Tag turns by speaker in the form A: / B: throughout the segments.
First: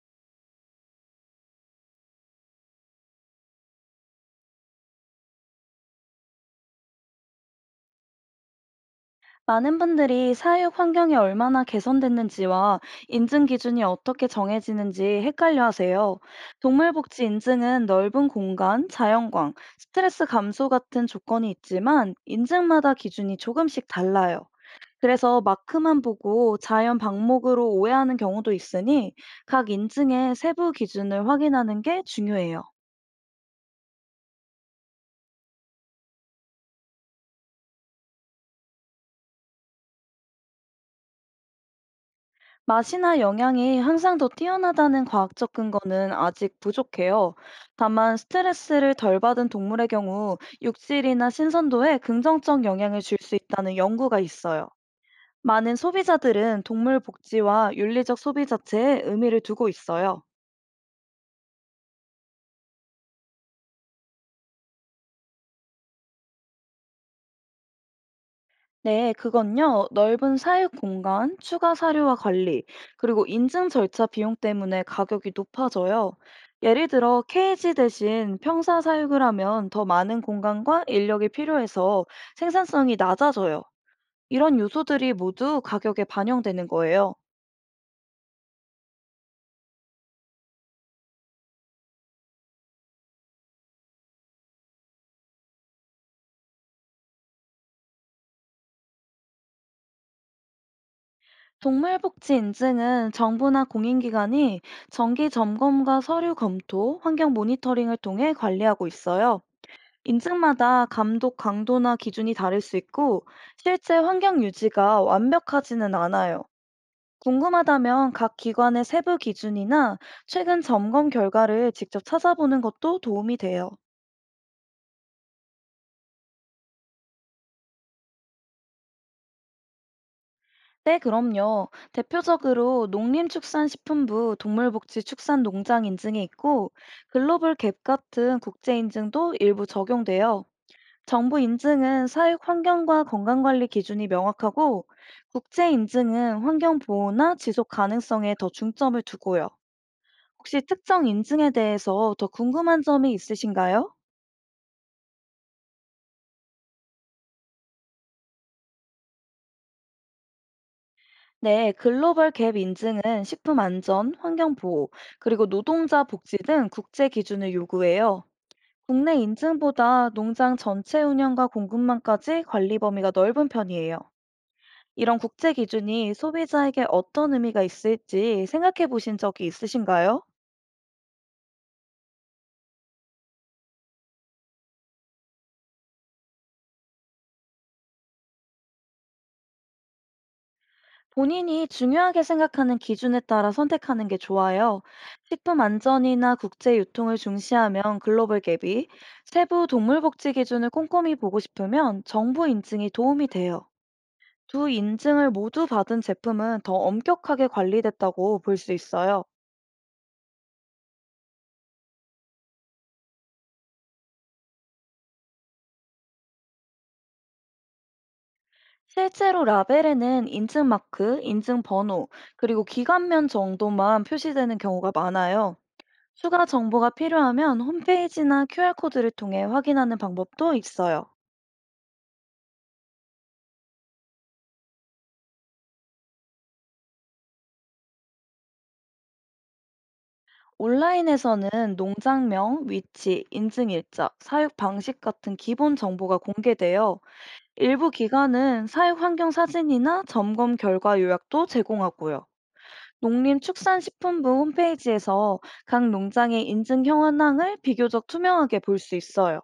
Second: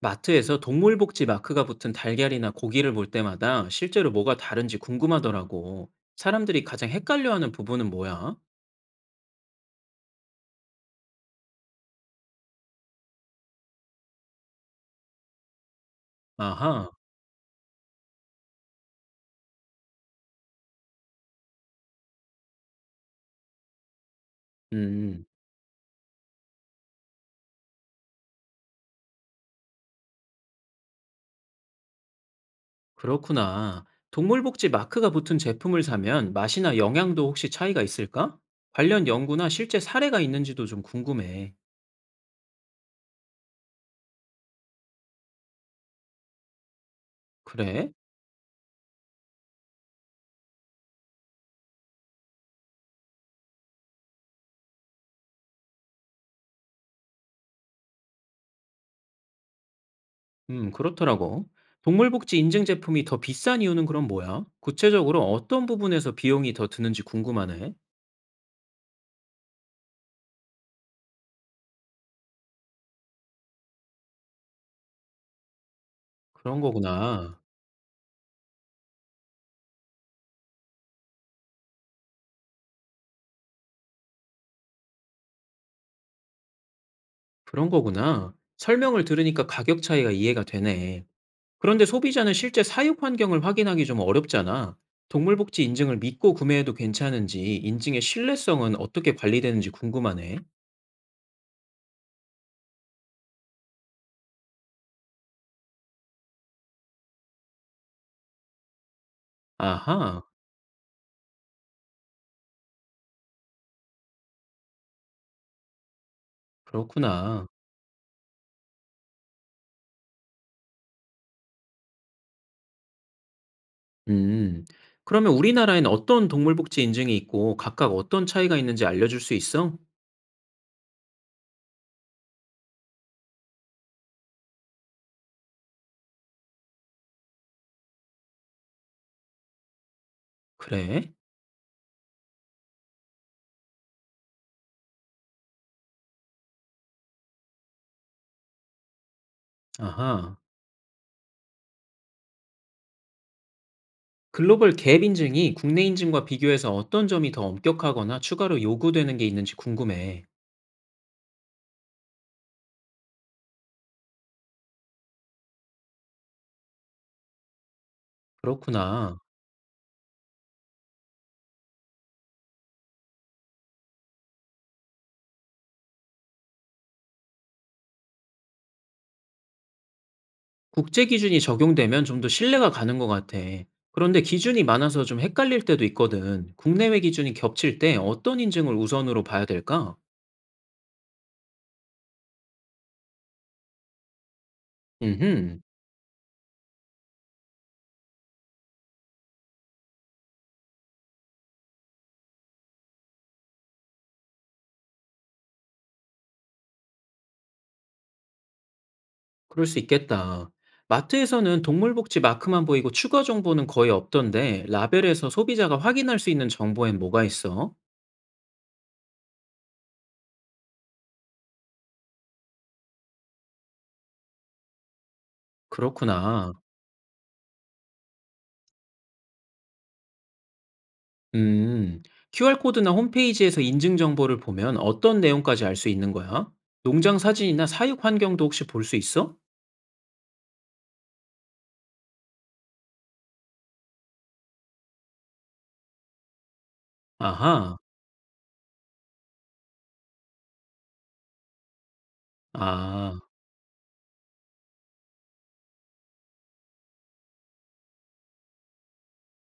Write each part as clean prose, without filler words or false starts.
A: 마트에서 동물복지 마크가 붙은 달걀이나 고기를 볼 때마다 실제로 뭐가 다른지 궁금하더라고. 사람들이 가장 헷갈려하는 부분은 뭐야?
B: 많은 분들이 사육 환경이 얼마나 개선됐는지와 인증 기준이 어떻게 정해지는지 헷갈려 하세요.
A: 아하.
B: 동물복지 인증은 넓은 공간, 자연광, 스트레스 감소 같은 조건이 있지만 인증마다 기준이 조금씩 달라요.
A: 음,
B: 그래서 마크만 보고 자연 방목으로 오해하는 경우도 있으니 각 인증의 세부 기준을 확인하는 게 중요해요.
A: 그렇구나. 동물복지 마크가 붙은 제품을 사면 맛이나 영양도 혹시 차이가 있을까? 관련 연구나 실제 사례가 있는지도 좀 궁금해.
B: 맛이나 영양이 항상 더 뛰어나다는 과학적 근거는 아직 부족해요.
A: 그래?
B: 다만 스트레스를 덜 받은 동물의 경우 육질이나 신선도에 긍정적 영향을 줄 수 있다는 연구가 있어요. 많은 소비자들은 동물 복지와 윤리적 소비 자체에 의미를 두고 있어요.
A: 그렇더라고. 동물복지 인증 제품이 더 비싼 이유는 그럼 뭐야? 구체적으로 어떤 부분에서 비용이 더 드는지 궁금하네.
B: 네, 그건요. 넓은 사육 공간, 추가 사료와 관리, 그리고 인증 절차 비용 때문에 가격이 높아져요.
A: 그런
B: 예를 들어,
A: 거구나.
B: 케이지 대신 평사 사육을 하면 더 많은 공간과 인력이 필요해서 생산성이 낮아져요. 이런 요소들이 모두 가격에 반영되는 거예요.
A: 그런 거구나. 설명을 들으니까 가격 차이가 이해가 되네. 그런데 소비자는 실제 사육 환경을 확인하기 좀 어렵잖아. 동물복지 인증을 믿고 구매해도 괜찮은지, 인증의 신뢰성은 어떻게 관리되는지 궁금하네.
B: 동물복지 인증은 정부나 공인기관이 정기 점검과 서류 검토, 환경 모니터링을 통해 관리하고 있어요.
A: 아하.
B: 인증마다 감독 강도나 기준이 다를 수 있고 실제 환경 유지가 완벽하지는 않아요.
A: 그렇구나.
B: 궁금하다면 각 기관의 세부 기준이나 최근 점검 결과를 직접 찾아보는 것도 도움이 돼요.
A: 음. 그러면 우리나라엔 어떤 동물복지 인증이 있고 각각 어떤 차이가 있는지 알려줄 수 있어?
B: 네, 그럼요. 대표적으로 농림축산식품부 동물복지축산농장 인증이 있고 글로벌 갭 같은 국제 인증도 일부 적용돼요.
A: 그래?
B: 정부 인증은 사육 환경과 건강관리 기준이 명확하고 국제 인증은 환경 보호나 지속 가능성에 더 중점을 두고요.
A: 아하.
B: 혹시 특정 인증에 대해서 더 궁금한 점이 있으신가요?
A: 글로벌 갭 인증이 국내 인증과 비교해서 어떤 점이 더 엄격하거나 추가로 요구되는 게 있는지 궁금해.
B: 네, 글로벌 갭 인증은 식품 안전, 환경 보호, 그리고 노동자 복지 등 국제 기준을 요구해요. 국내
A: 그렇구나.
B: 인증보다 농장 전체 운영과 공급망까지 관리 범위가 넓은 편이에요. 이런 국제 기준이 소비자에게 어떤 의미가 있을지 생각해 보신 적이 있으신가요?
A: 국제 기준이 적용되면 좀 더 신뢰가 가는 것 같아. 그런데 기준이 많아서 좀 헷갈릴 때도 있거든. 국내외 기준이 겹칠 때 어떤 인증을 우선으로 봐야 될까?
B: 본인이 중요하게 생각하는 기준에 따라 선택하는 게 좋아요.
A: 음흠.
B: 식품 안전이나 국제 유통을 중시하면 글로벌 갭이, 세부 동물 복지 기준을 꼼꼼히 보고 싶으면 정부 인증이 도움이 돼요. 두 인증을 모두 받은 제품은 더 엄격하게 관리됐다고 볼 수 있어요.
A: 그럴 수 있겠다. 마트에서는 동물복지 마크만 보이고 추가 정보는 거의 없던데 라벨에서 소비자가 확인할 수 있는 정보엔 뭐가 있어?
B: 실제로 라벨에는 인증마크, 인증번호, 그리고 기관면 정도만 표시되는 경우가 많아요. 추가
A: 그렇구나.
B: 정보가 필요하면 홈페이지나 QR코드를 통해 확인하는 방법도 있어요.
A: 음, QR코드나 홈페이지에서 인증 정보를 보면 어떤 내용까지 알 수 있는 거야? 농장 사진이나 사육 환경도 혹시 볼 수 있어?
B: 온라인에서는 농장명, 위치, 인증일자, 사육 방식 같은 기본 정보가 공개되어
A: 아하.
B: 일부 기관은 사육 환경 사진이나 점검 결과 요약도 제공하고요.
A: 아.
B: 농림축산식품부 홈페이지에서 각 농장의 인증 현황을 비교적 투명하게 볼 수 있어요.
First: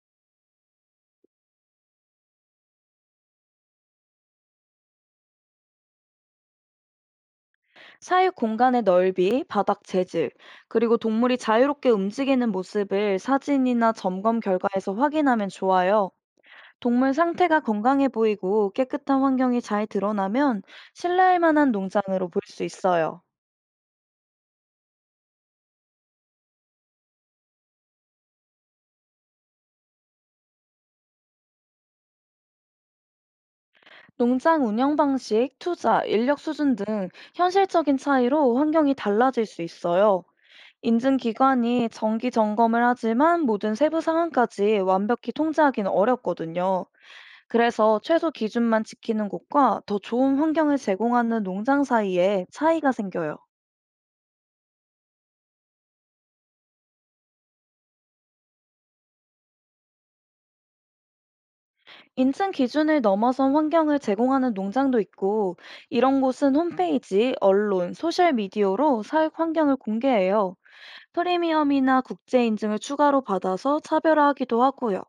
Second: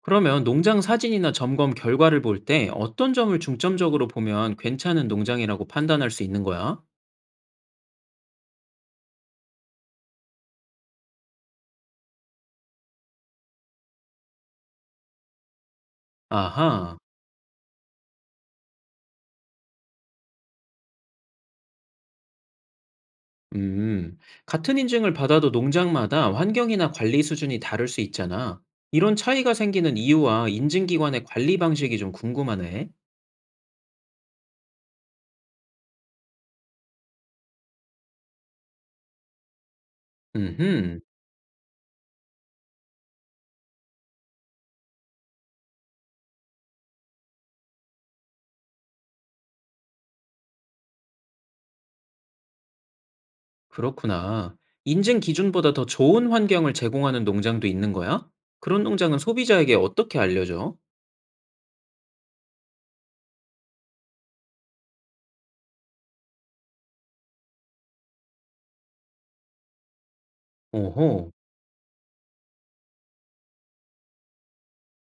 A: 그러면 농장 사진이나 점검 결과를 볼 때 어떤 점을 중점적으로 보면 괜찮은 농장이라고 판단할 수 있는 거야?
B: 사육 공간의 넓이, 바닥 재질, 그리고 동물이 자유롭게 움직이는 모습을 사진이나 점검 결과에서 확인하면 좋아요.
A: 아하.
B: 동물 상태가 건강해 보이고 깨끗한 환경이 잘 드러나면 신뢰할 만한 농장으로 볼 수 있어요.
A: 음, 같은 인증을 받아도 농장마다 환경이나 관리 수준이 다를 수 있잖아. 이런 차이가 생기는 이유와 인증기관의 관리 방식이 좀 궁금하네.
B: 농장 운영 방식, 투자, 인력 수준 등 현실적인 차이로 환경이 달라질 수 있어요.
A: 음흠.
B: 인증기관이 정기 점검을 하지만 모든 세부 상황까지 완벽히 통제하기는 어렵거든요. 그래서 최소 기준만 지키는 곳과 더 좋은 환경을 제공하는 농장 사이에 차이가 생겨요.
A: 그렇구나. 인증 기준보다 더 좋은 환경을 제공하는 농장도 있는 거야? 그런 농장은 소비자에게 어떻게 알려줘?
B: 인증 기준을 넘어선 환경을 제공하는 농장도 있고, 이런 곳은 홈페이지, 언론, 소셜미디어로 사육 환경을 공개해요.
A: 오호.
B: 프리미엄이나 국제 인증을 추가로 받아서 차별화하기도 하고요.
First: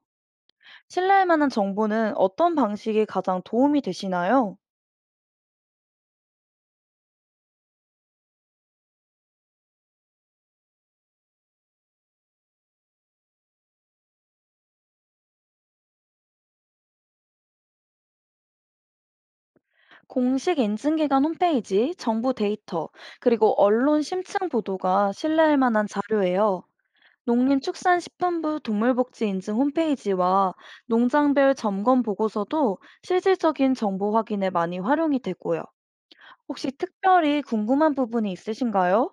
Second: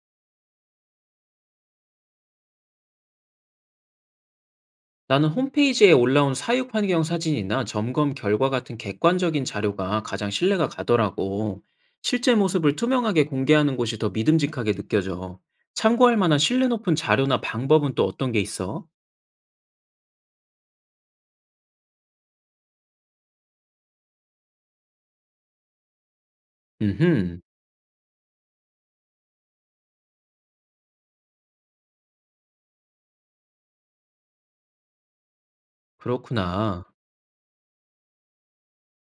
B: 신뢰할 만한 정보는 어떤 방식이 가장 도움이 되시나요?
A: 나는 홈페이지에 올라온 사육 환경 사진이나 점검 결과 같은 객관적인 자료가 가장 신뢰가 가더라고. 실제 모습을 투명하게 공개하는 곳이 더 믿음직하게 느껴져. 참고할 만한 신뢰 높은 자료나 방법은 또 어떤 게 있어?
B: 공식 인증기관 홈페이지, 정부 데이터, 그리고 언론 심층 보도가 신뢰할 만한 자료예요.
A: 음흠.
B: 농림축산식품부 동물복지 인증 홈페이지와 농장별 점검 보고서도 실질적인 정보 확인에 많이 활용이 되고요. 혹시
A: 그렇구나.
B: 특별히 궁금한 부분이 있으신가요?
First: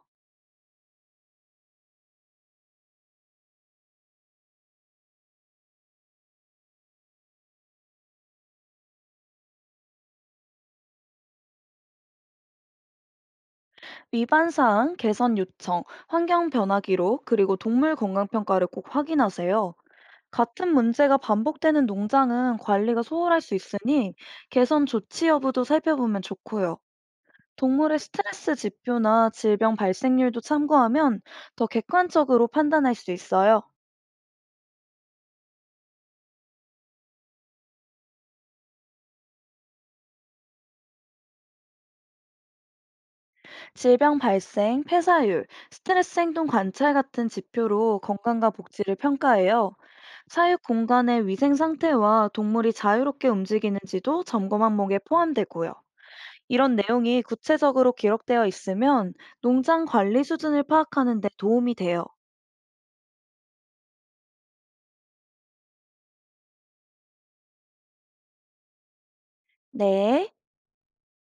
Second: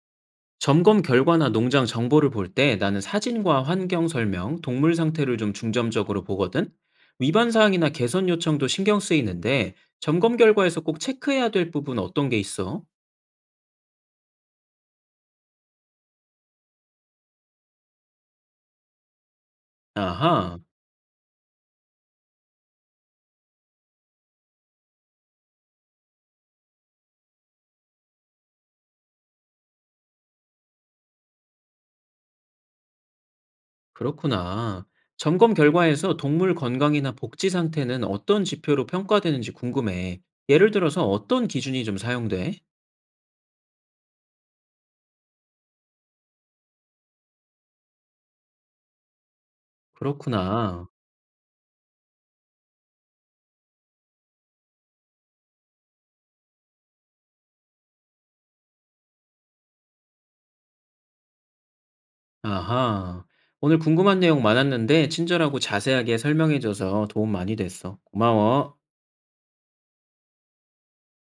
A: 점검 결과나 농장 정보를 볼 때 나는 사진과 환경 설명, 동물 상태를 좀 중점적으로 보거든? 위반 사항이나 개선 요청도 신경 쓰이는데 점검 결과에서 꼭 체크해야 될 부분 어떤 게 있어?
B: 위반 사항, 개선 요청, 환경 변화 기록, 그리고 동물 건강 평가를 꼭 확인하세요.
A: 아하.
B: 같은 문제가 반복되는 농장은 관리가 소홀할 수 있으니 개선 조치 여부도 살펴보면 좋고요. 동물의 스트레스 지표나 질병 발생률도 참고하면 더 객관적으로 판단할 수 있어요.
A: 그렇구나. 점검 결과에서 동물 건강이나 복지 상태는 어떤 지표로 평가되는지 궁금해. 예를 들어서 어떤 기준이 좀 사용돼?
B: 질병 발생, 폐사율, 스트레스 행동 관찰 같은 지표로 건강과 복지를 평가해요. 사육
A: 그렇구나.
B: 공간의 위생 상태와 동물이 자유롭게 움직이는지도 점검 항목에 포함되고요. 이런 내용이 구체적으로 기록되어 있으면 농장 관리 수준을 파악하는 데 도움이 돼요.
A: 아하. 오늘 궁금한 내용 많았는데 친절하고 자세하게 설명해줘서 도움 많이 됐어. 고마워.
B: 네.